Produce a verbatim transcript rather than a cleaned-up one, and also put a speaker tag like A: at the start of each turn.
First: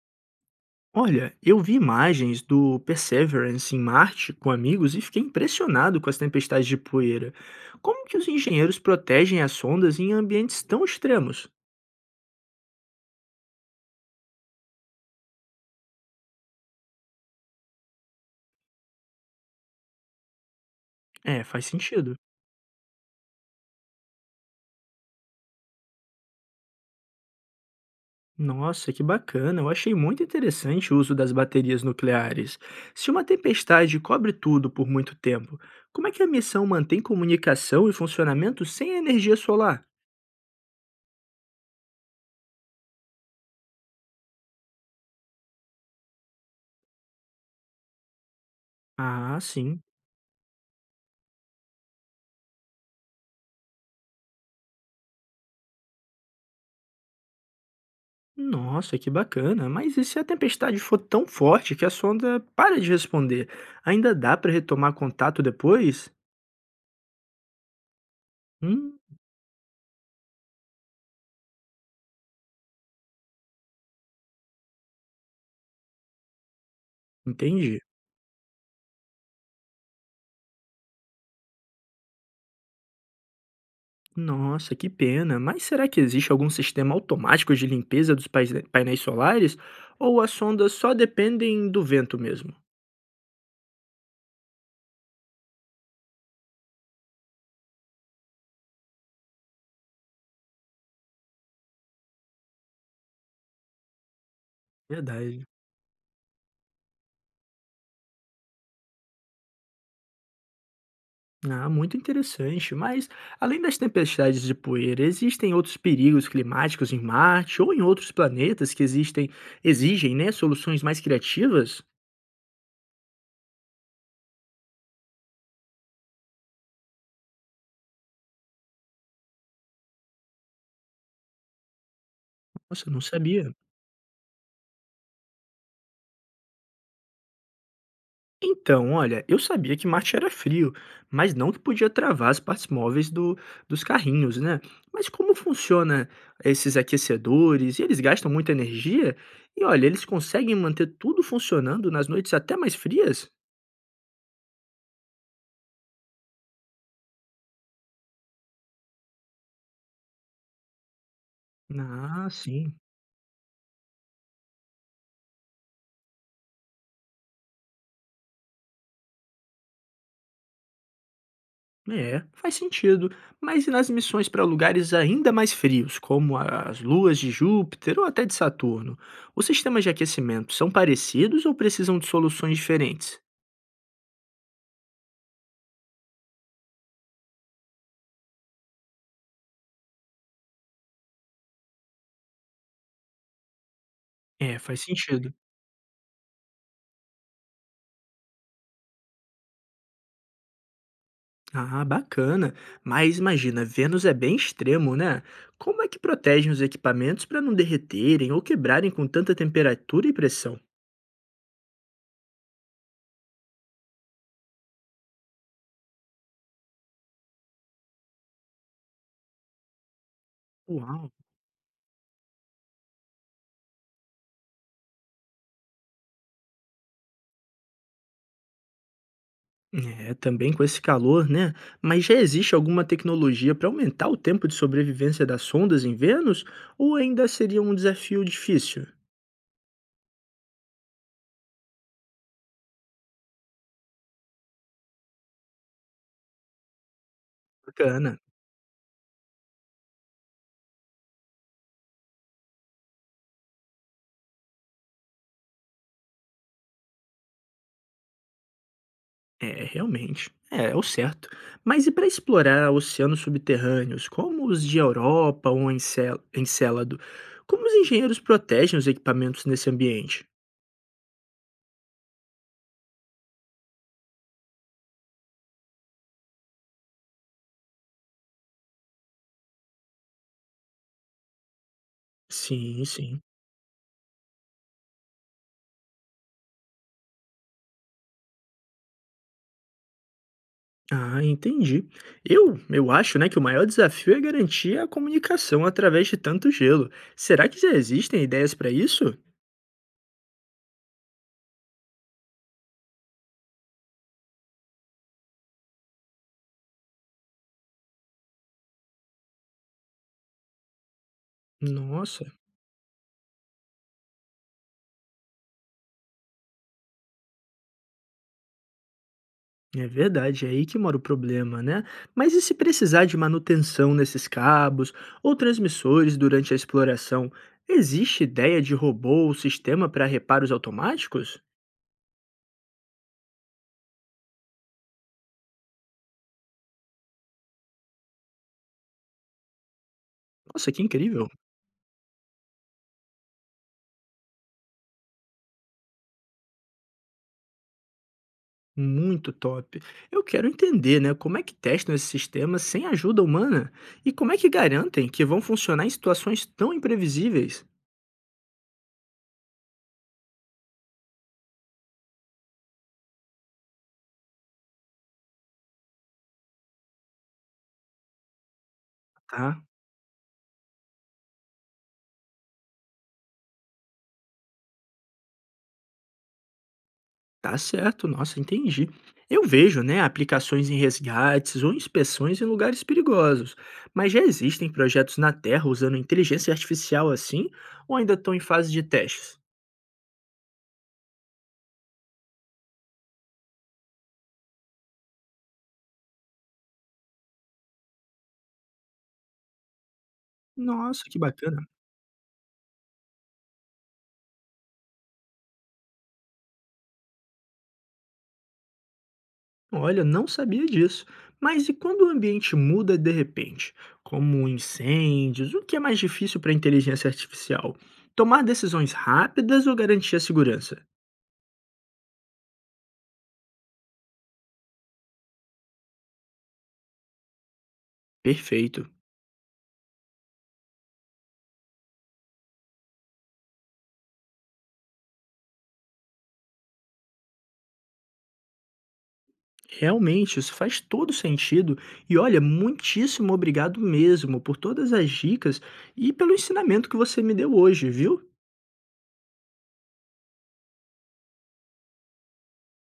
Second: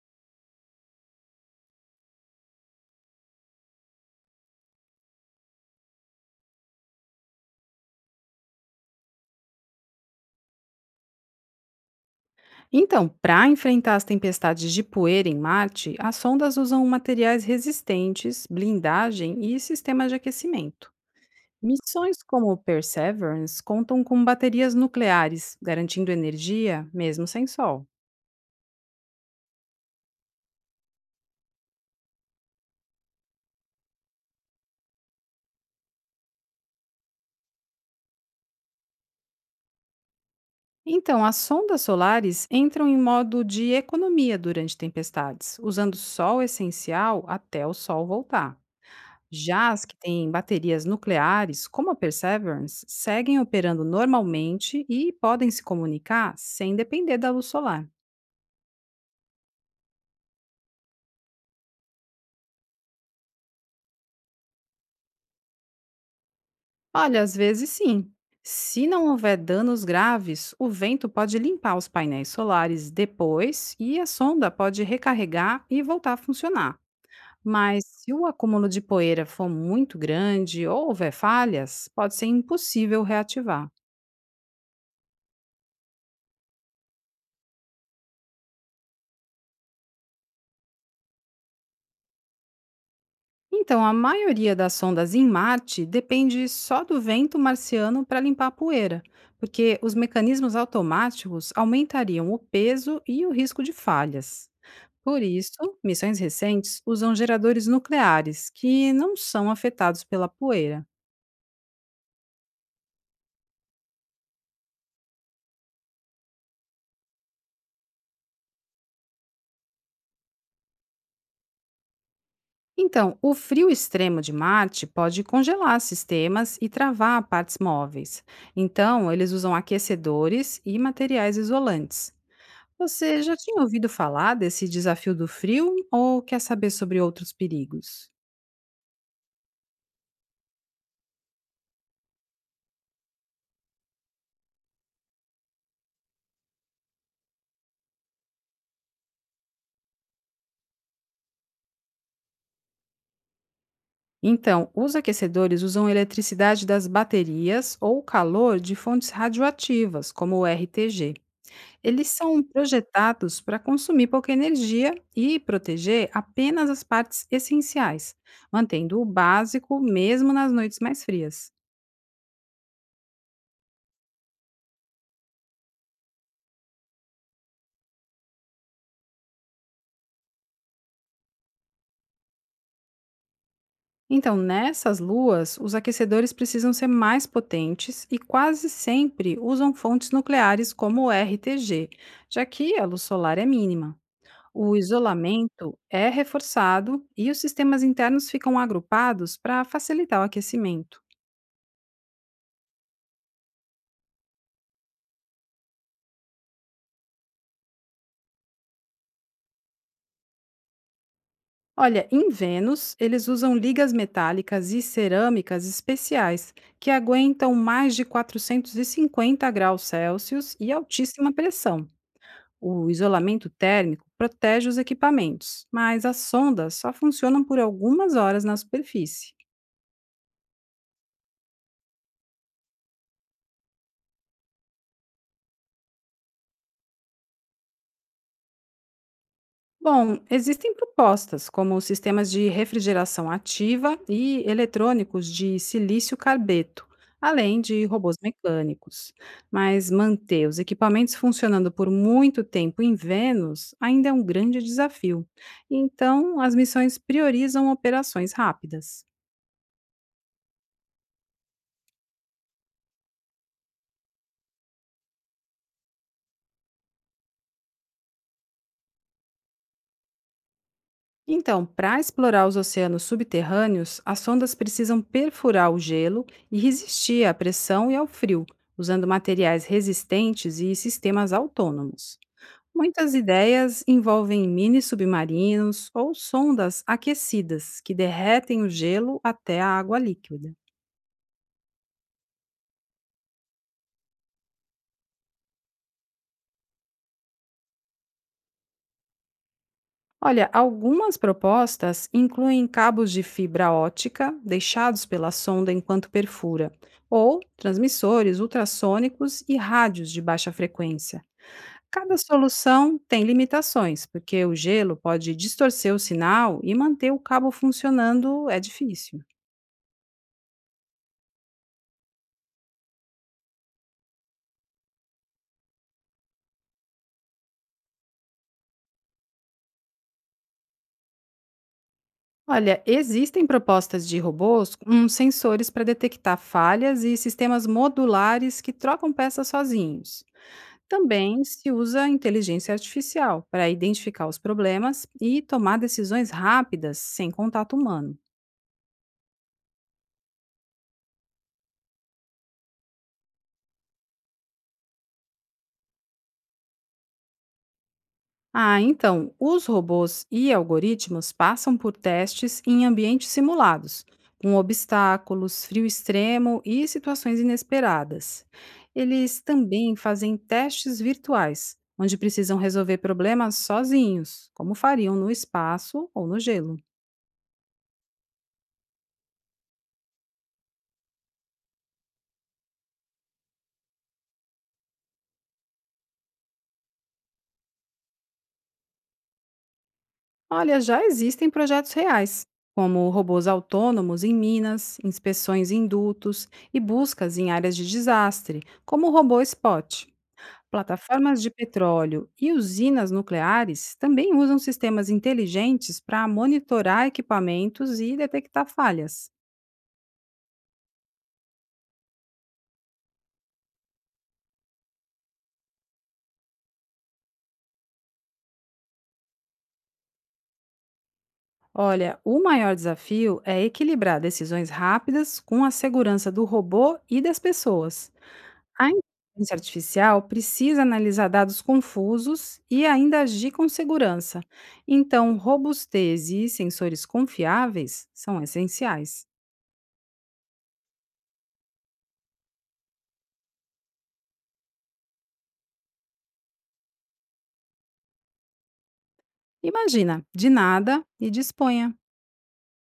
A: Olha, eu vi imagens do Perseverance em Marte com amigos e fiquei impressionado com as tempestades de poeira. Como que os engenheiros protegem as sondas em ambientes tão extremos?
B: Então, para enfrentar as tempestades de poeira em Marte, as sondas usam materiais resistentes, blindagem e sistemas de aquecimento.
A: É, faz sentido.
B: Missões como o Perseverance contam com baterias nucleares, garantindo energia mesmo sem sol.
A: Nossa, que bacana! Eu achei muito interessante o uso das baterias nucleares. Se uma tempestade cobre tudo por muito tempo, como é que a missão mantém comunicação e funcionamento sem energia solar?
B: Então, as sondas solares entram em modo de economia durante tempestades, usando sol essencial até o sol voltar.
A: Ah,
B: Já
A: sim.
B: as que têm baterias nucleares, como a Perseverance, seguem operando normalmente e podem se comunicar sem depender da luz solar.
A: Nossa, que bacana. Mas e se a tempestade for tão forte que a sonda para de responder? Ainda dá para retomar contato depois?
B: Olha, às vezes sim. Se
A: Hum,
B: não houver danos graves, o vento pode limpar os painéis solares depois e a sonda pode recarregar e voltar a funcionar.
A: entendi.
B: Mas se o acúmulo de poeira for muito grande ou houver falhas, pode ser impossível reativar.
A: Nossa, que pena. Mas será que existe algum sistema automático de limpeza dos pais- painéis solares? Ou as sondas só dependem do vento mesmo?
B: Então, a maioria das sondas em Marte depende só do vento marciano para limpar a poeira, porque os mecanismos automáticos aumentariam o peso e o risco de falhas. Por
A: Verdade.
B: isso, missões recentes usam geradores nucleares, que não são afetados pela poeira.
A: Ah, muito interessante. Mas, além das tempestades de poeira, existem outros perigos climáticos em Marte ou em outros planetas que existem, exigem, né, soluções mais criativas?
B: Então, o frio extremo de Marte pode congelar sistemas e travar partes móveis. Então, eles usam aquecedores e materiais isolantes.
A: Nossa, eu não
B: Você já
A: sabia.
B: tinha ouvido falar desse desafio do frio ou quer saber sobre outros perigos?
A: Então, olha, eu sabia que Marte era frio, mas não que podia travar as partes móveis do, dos carrinhos, né? Mas como funciona esses aquecedores? E eles gastam muita energia? E olha, eles conseguem manter tudo funcionando nas noites até mais frias?
B: Então, os aquecedores usam eletricidade das baterias ou calor de fontes radioativas, como o R T G. Eles
A: Ah,
B: são
A: sim.
B: projetados para consumir pouca energia e proteger apenas as partes essenciais, mantendo o básico mesmo nas noites mais frias.
A: É, faz sentido. Mas e nas missões para lugares ainda mais frios, como a- as luas de Júpiter ou até de Saturno? Os sistemas de aquecimento são parecidos ou precisam de soluções diferentes?
B: Então, nessas luas, os aquecedores precisam ser mais potentes e quase sempre usam fontes nucleares como o R T G, já que a luz solar é mínima.
A: É,
B: O
A: faz sentido.
B: isolamento é reforçado e os sistemas internos ficam agrupados para facilitar o aquecimento.
A: Ah, bacana. Mas imagina, Vênus é bem extremo, né? Como é que protegem os equipamentos para não derreterem ou quebrarem com tanta temperatura e pressão?
B: Olha, em Vênus, eles usam ligas metálicas e cerâmicas especiais que aguentam mais de quatrocentos e cinquenta graus Celsius e
A: Uau.
B: altíssima pressão. O isolamento térmico protege os equipamentos, mas as sondas só funcionam por algumas horas na superfície.
A: É, também com esse calor, né? Mas já existe alguma tecnologia para aumentar o tempo de sobrevivência das sondas em Vênus? Ou ainda seria um desafio difícil?
B: Bom, existem propostas como sistemas de refrigeração ativa e eletrônicos de silício carbeto, além de robôs
A: Bacana.
B: mecânicos. Mas manter os equipamentos funcionando por muito tempo em Vênus ainda é um grande desafio. Então, as missões priorizam operações rápidas.
A: É, realmente. É, é o certo. Mas e para explorar oceanos subterrâneos, como os de Europa ou Encel- Encélado, como os engenheiros protegem os equipamentos nesse ambiente?
B: Então, para explorar os oceanos subterrâneos, as sondas precisam perfurar o gelo e resistir à pressão e ao frio, usando materiais resistentes e sistemas autônomos.
A: Sim,
B: Muitas
A: sim.
B: ideias envolvem mini submarinos ou sondas aquecidas que derretem o gelo até a água líquida.
A: Ah, entendi. Eu, eu acho, né, que o maior desafio é garantir a comunicação através de tanto gelo. Será que já existem ideias para isso?
B: Olha, algumas propostas incluem cabos de fibra ótica deixados pela sonda enquanto perfura, ou transmissores ultrassônicos e rádios de baixa frequência. Cada
A: Nossa.
B: solução tem limitações, porque o gelo pode distorcer o sinal e manter o cabo funcionando é difícil.
A: É verdade, é aí que mora o problema, né? Mas e se precisar de manutenção nesses cabos ou transmissores durante a exploração? Existe ideia de robô ou sistema para reparos automáticos?
B: Olha, existem propostas de robôs com sensores para detectar falhas e sistemas modulares que trocam peças sozinhos.
A: Nossa, que incrível!
B: Também se usa a inteligência artificial para identificar os problemas e tomar decisões rápidas sem contato humano.
A: Muito top. Eu quero entender, né, como é que testam esses sistemas sem ajuda humana e como é que garantem que vão funcionar em situações tão imprevisíveis?
B: Ah, então, os robôs e algoritmos passam por testes em ambientes simulados, com obstáculos, frio extremo e situações inesperadas. Eles
A: Tá.
B: também fazem testes virtuais, onde precisam resolver problemas sozinhos, como fariam no espaço ou no gelo.
A: Tá certo, nossa, entendi. Eu vejo, né, aplicações em resgates ou inspeções em lugares perigosos, mas já existem projetos na Terra usando inteligência artificial assim, ou ainda estão em fase de testes?
B: Olha, já existem projetos reais, como robôs autônomos em minas, inspeções em dutos e buscas em áreas de desastre, como o robô Spot.
A: Nossa, que
B: Plataformas de
A: bacana.
B: petróleo e usinas nucleares também usam sistemas inteligentes para monitorar equipamentos e detectar falhas.
A: Olha, não sabia disso. Mas e quando o ambiente muda de repente, como incêndios, o que é mais difícil para a inteligência artificial? Tomar decisões rápidas ou garantir a segurança?
B: Olha, o maior desafio é equilibrar decisões rápidas com a segurança do robô e das pessoas. A
A: Perfeito.
B: inteligência artificial precisa analisar dados confusos e ainda agir com segurança. Então, robustez e sensores confiáveis são essenciais.
A: Realmente, isso faz todo sentido. E olha, muitíssimo obrigado mesmo por todas as dicas e pelo ensinamento que você me deu hoje, viu?
B: Imagina, de nada e disponha.